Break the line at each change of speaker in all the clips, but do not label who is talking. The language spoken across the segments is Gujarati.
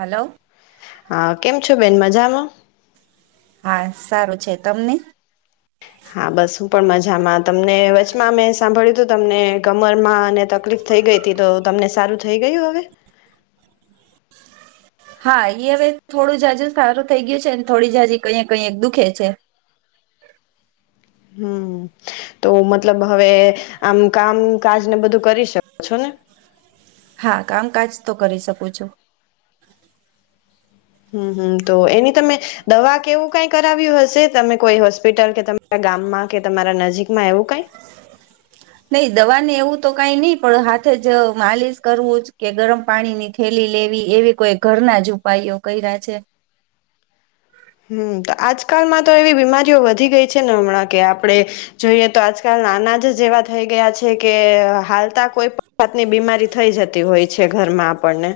હલો
હા કેમ છો બેન, મજામાં?
હા સારું છે. તમને?
હા, બસ હું પણ મજામાં. તમને વચમાં મેં સાંભળ્યું તું તમને કમરમાં અને તકલીફ થઈ ગઈ તી, તો તમને સારું થઈ ગયું હવે?
હા, ઈ હવે થોડું જાજુ સારું થઈ ગયું છે ન થોડી જાજી કંયેક કંયેક દુખે છે.
હમ્મ, તો મતલબ હવે આમ કામકાજને બધું કરી શકો છો ને?
હા, કામકાજ તો કરી શકું છું.
હમ્મ, હમ્મ, તો એની તમે દવા કે એવું કાય કરાવ્યું હશે તમે કોઈ હોસ્પિટલ કે તમારા ગામમાં કે તમારા નજીકમાં એવું કાંઈ?
નય, દવા ને એવું તો કાઈ નય પણ હાથે જ માલિશ કરવું જ કે ગરમ પાણીની થેલી લેવી એવી કોઈ ઘરના જ ઉપાયો કયરા છે.
કાલમાં તો એવી બીમારીઓ વધી ગઈ છે ને હમણાં કે આપળે જોઈએ તો આજકાલના અનાજ જ એવા થઈ ગયા છે કે હાલતા કોઈ પણ જાતની બીમારી થઈ જતી હોય છે ઘરમાં આપણને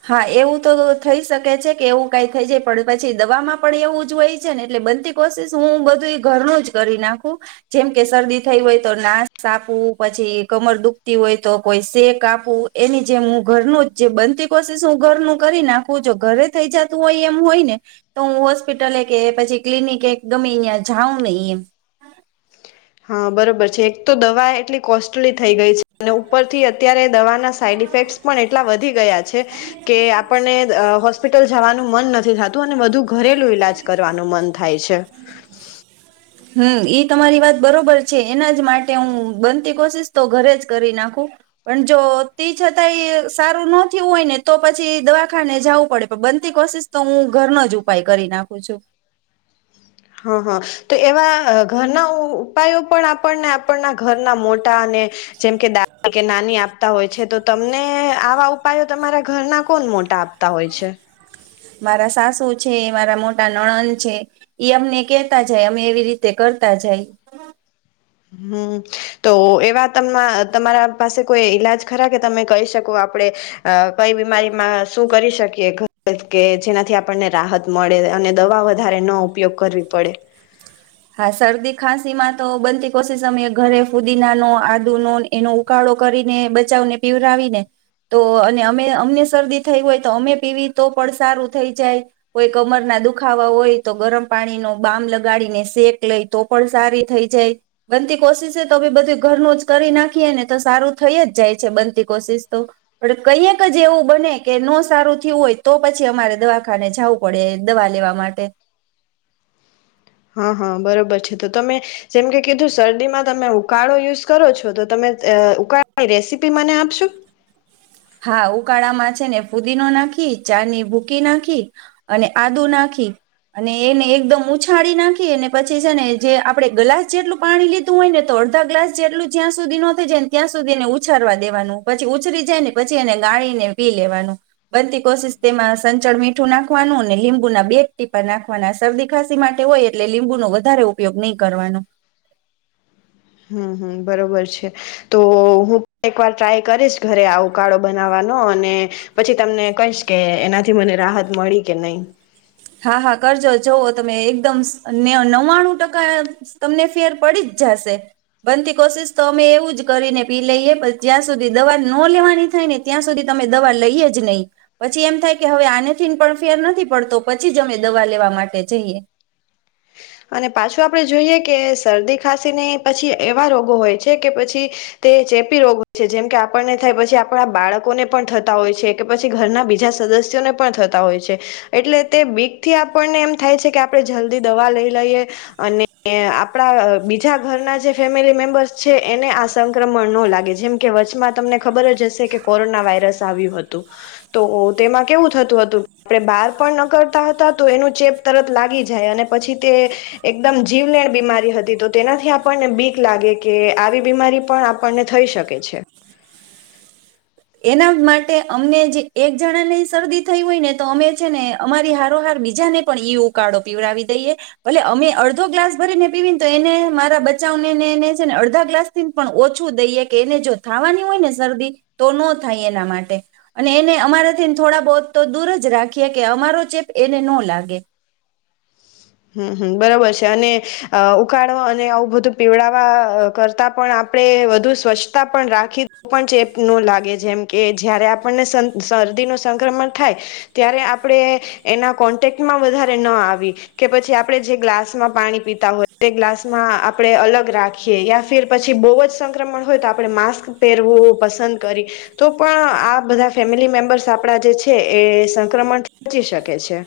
હા, એવું તો થઈ શકે છે કે એવું કાય થઈ જાય. પણ પછી દવામાં પણ એવું જ હોય છે ને એટલે બનતી કોશિશ હું બધુય ઘરનું જ કરી નાખું. જેમ કે શરદી થઈ હોય તો નાશ આપવું, પછી કમર દુખતી હોય તો કોઈ સે ક આપવું. એની જેમ હું ઘરનું જ જે બનતી કોશિશ હું ઘરનું કરી નાખું. જો ઘરે થઈ જાતું હોય એમ હોય ને, તો હું હોસ્પિટલે કે પછી ક્લિનિકે ગમે ન્યાં જાઉં નય એમ.
હા, બરોબર છે. એક તો દવાએ કોસ્ટલી થઈ ગઈ છે અને ઉપરથી અત્યારે દવાના સાઈડ ઇફેક્ટ્સ પણ એટલા વધી ગયા છે કે આપણને દ્ અ હોસ્ પિટલ જવાનું મન નથી થાતું અને વધુ ઘરેલું ઈલાજ કરવાનું મન થાય છે.
હમ્મ, ઈ તમારી વાત બરોબર છે. એના જ માટે હું બનતી કોશિશ તો ઘરે જ કરી નાખું. પણ જો તી છતાય સારું નો થ્યું હોય ને તો પછી દવાખાને જાવું પડે. પણ બનતી કોશિશ તો હું ઘરનો જ ઉપાય કરી નાખું છું.
હં, હં, તો એવા અ ઘરના ઉપાયો પણ આપણને આપણના ઘરના મોટા અને જેમ કે દાદી કે નાની આપ તા હોય છે. તો તમને આવા ઉપાયો તમારા ઘરના કોન મોટા આપતા હોય છે?
મારા સાસુ છે, મારા મોટા નણન્દ છે. ઈ અમને કેતા જાય અમે એવી રીતે કરતા જાય.
હમ્મ, તો એવા તમા તમારા પાસે કોઈ ઈલાજ ખરા કે તમે કય શકો આપળે અ કઈ બીમારીમાં શું કરી શકીએ ઘરે જ કે જેનાથી આપણને રાહત મળે અને દવા વધારે ન ઉપયોગ કરવી પડે?
હા, શરદી ખાંસીમાં તો બનતી કોશિશ અમે ઘરે ફુદીનાનો આદુનો ને એનો ઉકાળો કરીને બચાવને પીવડાવી ને તો અને અમે અમને શરદી થઈ હોય તો અમે પીવી તો પણ સારું થઈ જાય. કોઈ કમરના દુખાવા હોય તો ગરમ પાણી નો બામ લગાડીને શેક લઈ તો પણ સારી થઈ જાય બનતી કોશિશ તો બી બધું ઘરનું જ કરી નાખીએ ને તો સારું થઈ જ જાય છે બનતી કોશિશ, તો પણ કઈક જ એવું બને કે ન સારું થયું હોય તો પછી અમારે દવાખાને જવું પડે દવા લેવા માટે.
હા હા બરોબર છે તો તમે જેમ કે કીધું શરદીમાં તમે ઉકાળો યુઝ કરો છો, તો તમે ઉકાળાની રેસીપી મને આપશો
હા ઉકાળામાં છે ને, ફુદીનો નાખી ચાની ભૂકી નાખી અને આદુ નાખી અને એને એકદમ ઉછાડી નાખી અને પછી છે ને જે આપડે ગ્લાસ જેટલું પાણી લીધું હોય ને તો અડધા ગ્લાસ જેટલું જ્યાં સુધી ન થઈ જાય ને ત્યાં સુધીને ઉછાવા દેવાનું પછી ઉછરી જાય ને પચી અને ગાળીને પી લેવાનું. બનતી કોશિશ તેમાં સંચળ મીઠું નાખવાનું અને લીંબુના બે ટીપા નાખવાના શરદી ખાંસી માટે હોય એટલે લીંબુનો વધારે ઉપયોગ નહી કરવાનો.
હમ્મ હમ્મ બરોબર છે તો હું એકવાર ટ્રાય કરીશ ઘરે આવ ઉકાળો બનાવવાનો અને પછી તમને કહીશ કે એનાથી મને રાહત મળી કે નહી.
હા હા કરજો જવ તમે એકદમને નવ્વાણું ટકા તમને ફેર પડી જ જશે, બનતી કોશિશ તો અમે એવું જ કરીને પી લઈએ પણ જ્યાં સુધી દવા ન લેવાની થાય ને ત્યાં સુધી તમે દવા લઈએ જ નહી પછી એમ થાય કે હવે આનેથીન પણ ફેર નથી પડતો. પછી જ અમે દવા લેવા માટે જઈએ.
અને પાછું આપણે જોઈએ કે શરદી ખાંસીને પછી એવા રોગો હોય છે કે પછી તે ચેપી રોગ હોય છે, જેમ કે આપણને થાય પછી આપણા બાળકોને પણ થતા હોય છે કે પછી ઘરના બીજા સદસ્યોને પણ થતા હોય છે, એટલે તે બીક થી આપણને એમ થાય છે કે આપણે જલ્દી દવા લઈ. લઈએ અને આપણા બીજા ઘરના જે ફેમિલી મેમ્બર્સ છે એને આ સંક્રમણ ન લાગે, જેમ કે વચચમાં તમને ખબર જ હશે કે કોરોના વાયરસ આવ્યું હતું, તો તેમાં કેવું થતું હતું આપણે બહાર પણ ન કરતા હતા તો એનું ચેપ તરત લાગી જાય અને પછી. તે એકદમ જીવલેણ બીમારી હતી તો તેનાથી આપણને બીક લાગે કે આવી બીમારી પણ આપણને થઈ શકે છે.
એના માટે અમને જે એક જણા ને શરદી થઈ હોય ને તો અમે છે, ને અમારી હારોહાર બીજાને પણ ઈ ઉકાળો પીવડાવી દઈએ ભલે અમે અડધો ગ્લાસ ભરીને પીવીને તો એને મારા બચાવનેને છે ને અડધા ગ્લાસ થી પણ ઓછું દઈએ, કે એને જો થાવાની હોય ને શરદી. તો ન થાય એના માટે અને એને અમારાથી થોડા બહુ તો દૂર જ રાખીએ કે અમારો ચેપ એને ન લાગે.
હમ્મ હમ્મ બરોબર છે અને ઉકાળવા અને આવું બધું પીવડાવવા કરતા પણ આપડે વધુ સ્વચ્છતા પણ રાખ. ખી પણ ચેપ નો લાગે છે. જેમકે જયારે આપણને શરદીનું સંક્રમણ થાય ત્યારે આપણે એના કોન્ટેક્ટમાં વધારે ન આવી. કે પછી આપણે જે ગ્લાસમાં પાણી પીતા હોય તે ગ્લાસમાં આપણેે અલગ રાખીએ, યા ફિર પછી બહુ જ સંક્રમણ હોય તો આપણે માસ્ક પહેરવું પસંદ કરીએ તો પણ આ બધા ફેમિલી મેમ્બર્સ આપણા જે છે એ સંક્રમણ બચી શકે છે.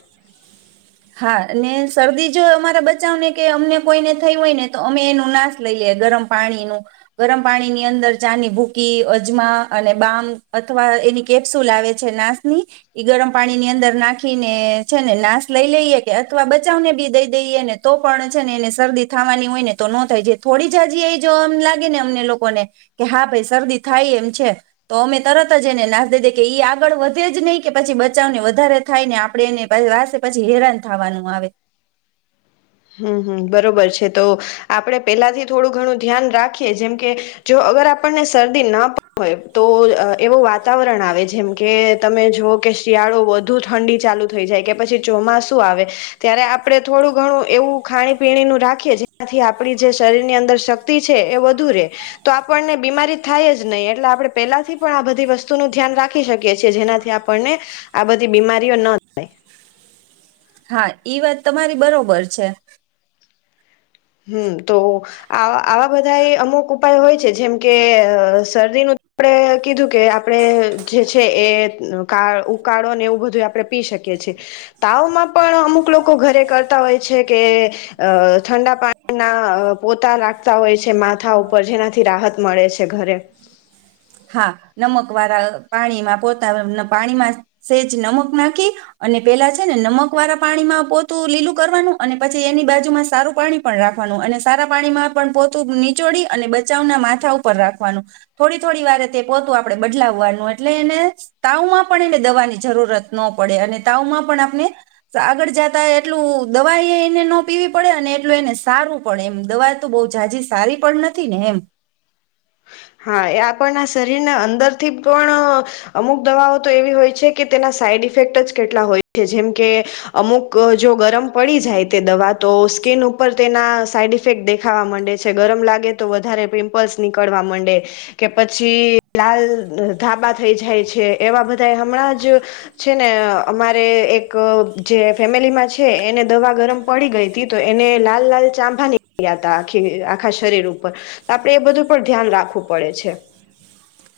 હા ને શરદી જો અમારા બચાવને કે અમને કોઈને થઈ હોય ને તો અમે એનું નાશ લઈ લઈએ ગરમ પાણીનું, ગરમ પાણીની અંદર ચાની ભૂકી, અજમા અને બામ અથવા એની કેપ્સુલ આવે છે નાશની એ ગરમ પાણીની અંદર નાખીને છે ને નાશ. લઈ લઈએ કે અથવા બચાવ ને બી દઈ દઈએ ને તો પણ છે ને એને શરદી થાવાની હોય ને તો નો થાય, જે જાય થોડી જ જ્યા એ જો એમ લાગે ને અમને લોકોને કે હા ભાઈ શરદી થાય એમ છે, તો અમે તરત જ એને નાશ દઈ દઈએ કે એ આગળ વધે જ નહીં કે પછી બચાવને વધારે થાય ને આપણે એને ભઈ પછી હેરાન થવાનું આવે.
હમ્મ હમ્મ બરોબર છે તો આપણે પેલાથી થોડું ઘણું ધ્યાન રાખીએ જેમ કે, જો અગર આપણને શરદી ના હોય તો એવું વાતાવરણ આવે જેમકે તમે જો કે શિયાળો વધુ ઠંડી ચાલુ થઈ જાય કે પછી ચોમાસું આવે ત્યારે આપણે થોડું ઘણું. એવું ખાણી પીણીનું રાખીએ જેનાથી આપણી જે શરીર ની અંદર શક્તિ છે એ વધુ રહે, તો આપણને બીમારી થાય જ નહી એટલે આપણે પેલાથી પણ આ બધી વસ્તુનું ધ્યાન રાખી શકીએ છીએ, જેનાથી આપણને આ બધી બીમારીઓ ન થાય.
હા ઈ વાત તમારી બરોબર છે.
હમ્મ તો આ આવા બધા એ અમુક ઉપાય હોય. છે જેમ કે અ શરદીનું આપણે કીધું કે આપણે જે છે, એ કા ઉકાળો ને એવું બધું આપણે પી શકીએ છીએ. તાવમાં પણ અમુક લોકો ઘરે કરતા હોય છે કે ઠંડા પાણી ના પોતા લખતા હોય છે. માથા ઉપર જેનાથી રાહત મળે છે, ઘરે
હા નમક વાળા પાણીમાં પોતા પાણીમાં સેજ નમક નાખી અને પેલા છે, ને નમક વાળા પાણીમાં પોતું લીલું કરવાનું અને પછી એની બાજુમાં સારું પાણી પણ રાખવાનું અને સારા પાણીમાં પણ પોતું નીચોડી અને બચાવના માથા ઉપર રાખવાનું થોડી થોડી વારે તે પોતું આપણે બદલાવવાનું એટલે એને તાવમાં પણ એને દવાની જરૂરત ન પડે અને તાવમાં પણ આપણે આગળ જતા એટલું દવા એને ન પીવી પડે અને એટલું એને સારું પડે એમ દવા તો બહુ જાાજી સારી પણ નથી ને એમ
હા, એ આપણના શરીરના અંદરથી પણ અમુક દવાઓ તો એવી હોય છે, કે તેના સાઈડ ઇફેક્ટ જ કેટલા હોય છે. જેમ કે અમુક જો ગરમ પડી જાય તે દવા તો સ્કીિન ઉપર તેના સાઈડ ઇફેક્ટ દેખાવા માંડે છે. ગરમ લાગે તો વધારે પિમ્પલ્સ નીકળવા માંડે છે. કે પછી લાલ ધાબા થઈ જાય છે. એવા બધા હમણાં જ છે, ને અમારે એક જે ફેમિલીમાં છે, એને દવા ગરમ પડી ગઈ હતી તો એને લાલ લાલ ચાંબા નીકળ્યા ત આખી આખા શરીર ઉપર આપડે એ બધું પર ધ્યાન રાખું પડે છે.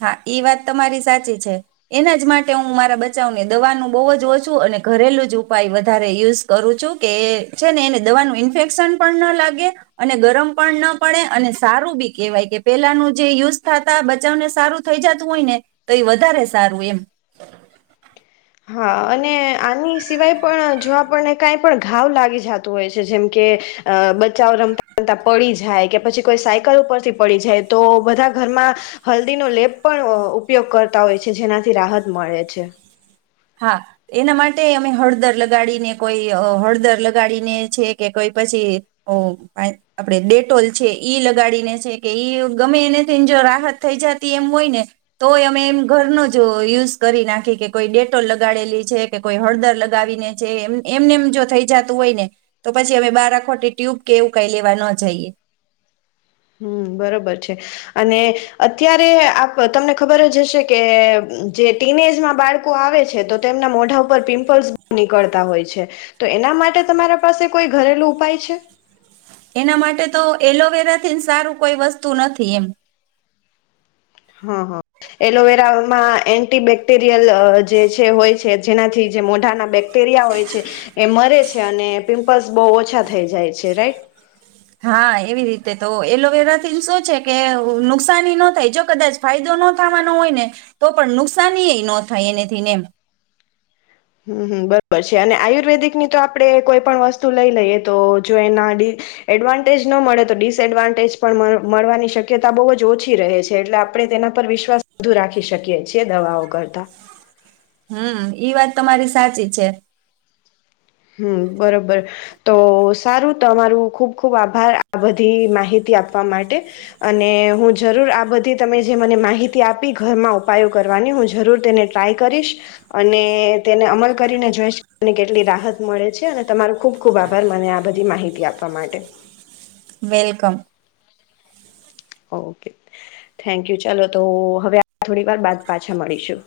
હા વાત તમારી સાચી છે એના જ માટે હું મારા બચાવને દવાનું બહુ જ ઓછું અને ઘરેલું જ ઉપાય વધારે યુઝ કરું છું કે છે, ને એને દવાનું ઇન્ફેક્શન પણ ના લાગે અને ગરમ પણ ન પડે અને સારું બી કેહેવાય કે પેલાનું જે યુઝ થતા બચાવને સારું થઈ જતું હોય ને તો એ વધારે સારું એમ
હા, અને આની સિવાય પણ જો આપણને કાંઈ પણ ઘાવ લાગી જતું હોય છે. જેમ કે બ બચાવો રમતા રમતા પડી જાય. જાય કે પછી કોઈ સાયકલ ઉપરથી પડી જાય. તો બધા ઘરમાં હલ્દીનો લેપ પણ ઉપયોગ કરતા હોય છે, જેનાથી રાહત મળે છે.
હા એના માટે અમે હળદર લગાડીને કોઈ હળદર લગાડીને છે, કે કોઈ પછી આપણે ડેટોલ છે, ઈ લગાડીને છે, કે ઈ ગમે એનેથી જો રાહત થઈ જતી એમ હોય ને તોય અમે એમ ઘરનો જ યુઝ કરી નાખી કે કોઈ ડે લગાડેલી છે, કે કોઈ હળદર લગાવીને છે, એમને એમ જો થઈ જતું હોય ને તો પછી અમે બાર ખોટી ટ્યુબ કે એવું કઈ લેવા ન જઈએ.
હમ, બરોબર છે. અને અત્યારે આપ તમને ખબર જ હશે કે જે ટીન એજમાં બાળકો આવે છે, તો તેમના મોઢા ઉપર પિમ્પલ્સ નીકળતા હોય છે, તો એના માટે તમારા પાસે કોઈ ઘરેલું ઉપાય છે?
એના માટે તો એલોવેરાથી સારું કોઈ વસ્તુ નથી એમ.
હા હા એલોવેરામાં એન્ટી બેક્ટેરિયલ જે છે હોય છે. જેનાથી જે મોઢાના બેક્ટેરિયા હોય છે એ મરે છે, અને પિમ્પલ્સ બહુ ઓછા થઈ જાય છે. રાઈટ
હા એવી રીતે તો એલોવેરા થી શું છે, કે નુકસાની ન થાય જો કદાચ ફાયદો ન થવાનો હોય ને તો પણ નુકસાની એ ન થાય એનેથીને એમ
હમ બરોબર છે અને આયુર્વેદિકની તો આપણેે કોઈ પણ વસ્તુ લઈ લઈએ તો જો એના એડવાન્ટેજ ન મળે તો ડિસએડવાન્ટેજ પણ મળવાની શક્યતા બહુ જ ઓછી રહે છે, એટલે આપણે તેના પર વિશ્વાસ વધુ રાખી શકીએ છી દવાઓ કરતા
હમ, ઈ વાત તમારી સાચી છે.
હમ, બરોબર તો સારું તમારું ખુબ ખુબ આભાર આ બધી માહિતી આપવા માટે, અને હું જરૂર આ બધી તમે જે મને માહિતી આપી ઘરમાં ઉપાયો કરવાની, હું જરૂર તેને ટ્રાય કરીશ અને તેને અમલ કરીને જોઈશ કેટલી રાહત મળે છે, અને તમારો ખુબ ખુબ આભાર મને આ બધી માહિતી આપવા માટે.
વેલકમ!
ઓકે! Thank you. ચાલો તો હવે થોડી વાર બાદ પાછા મળીશું.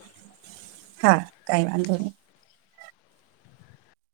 હા, કઈ વાંધો નહી.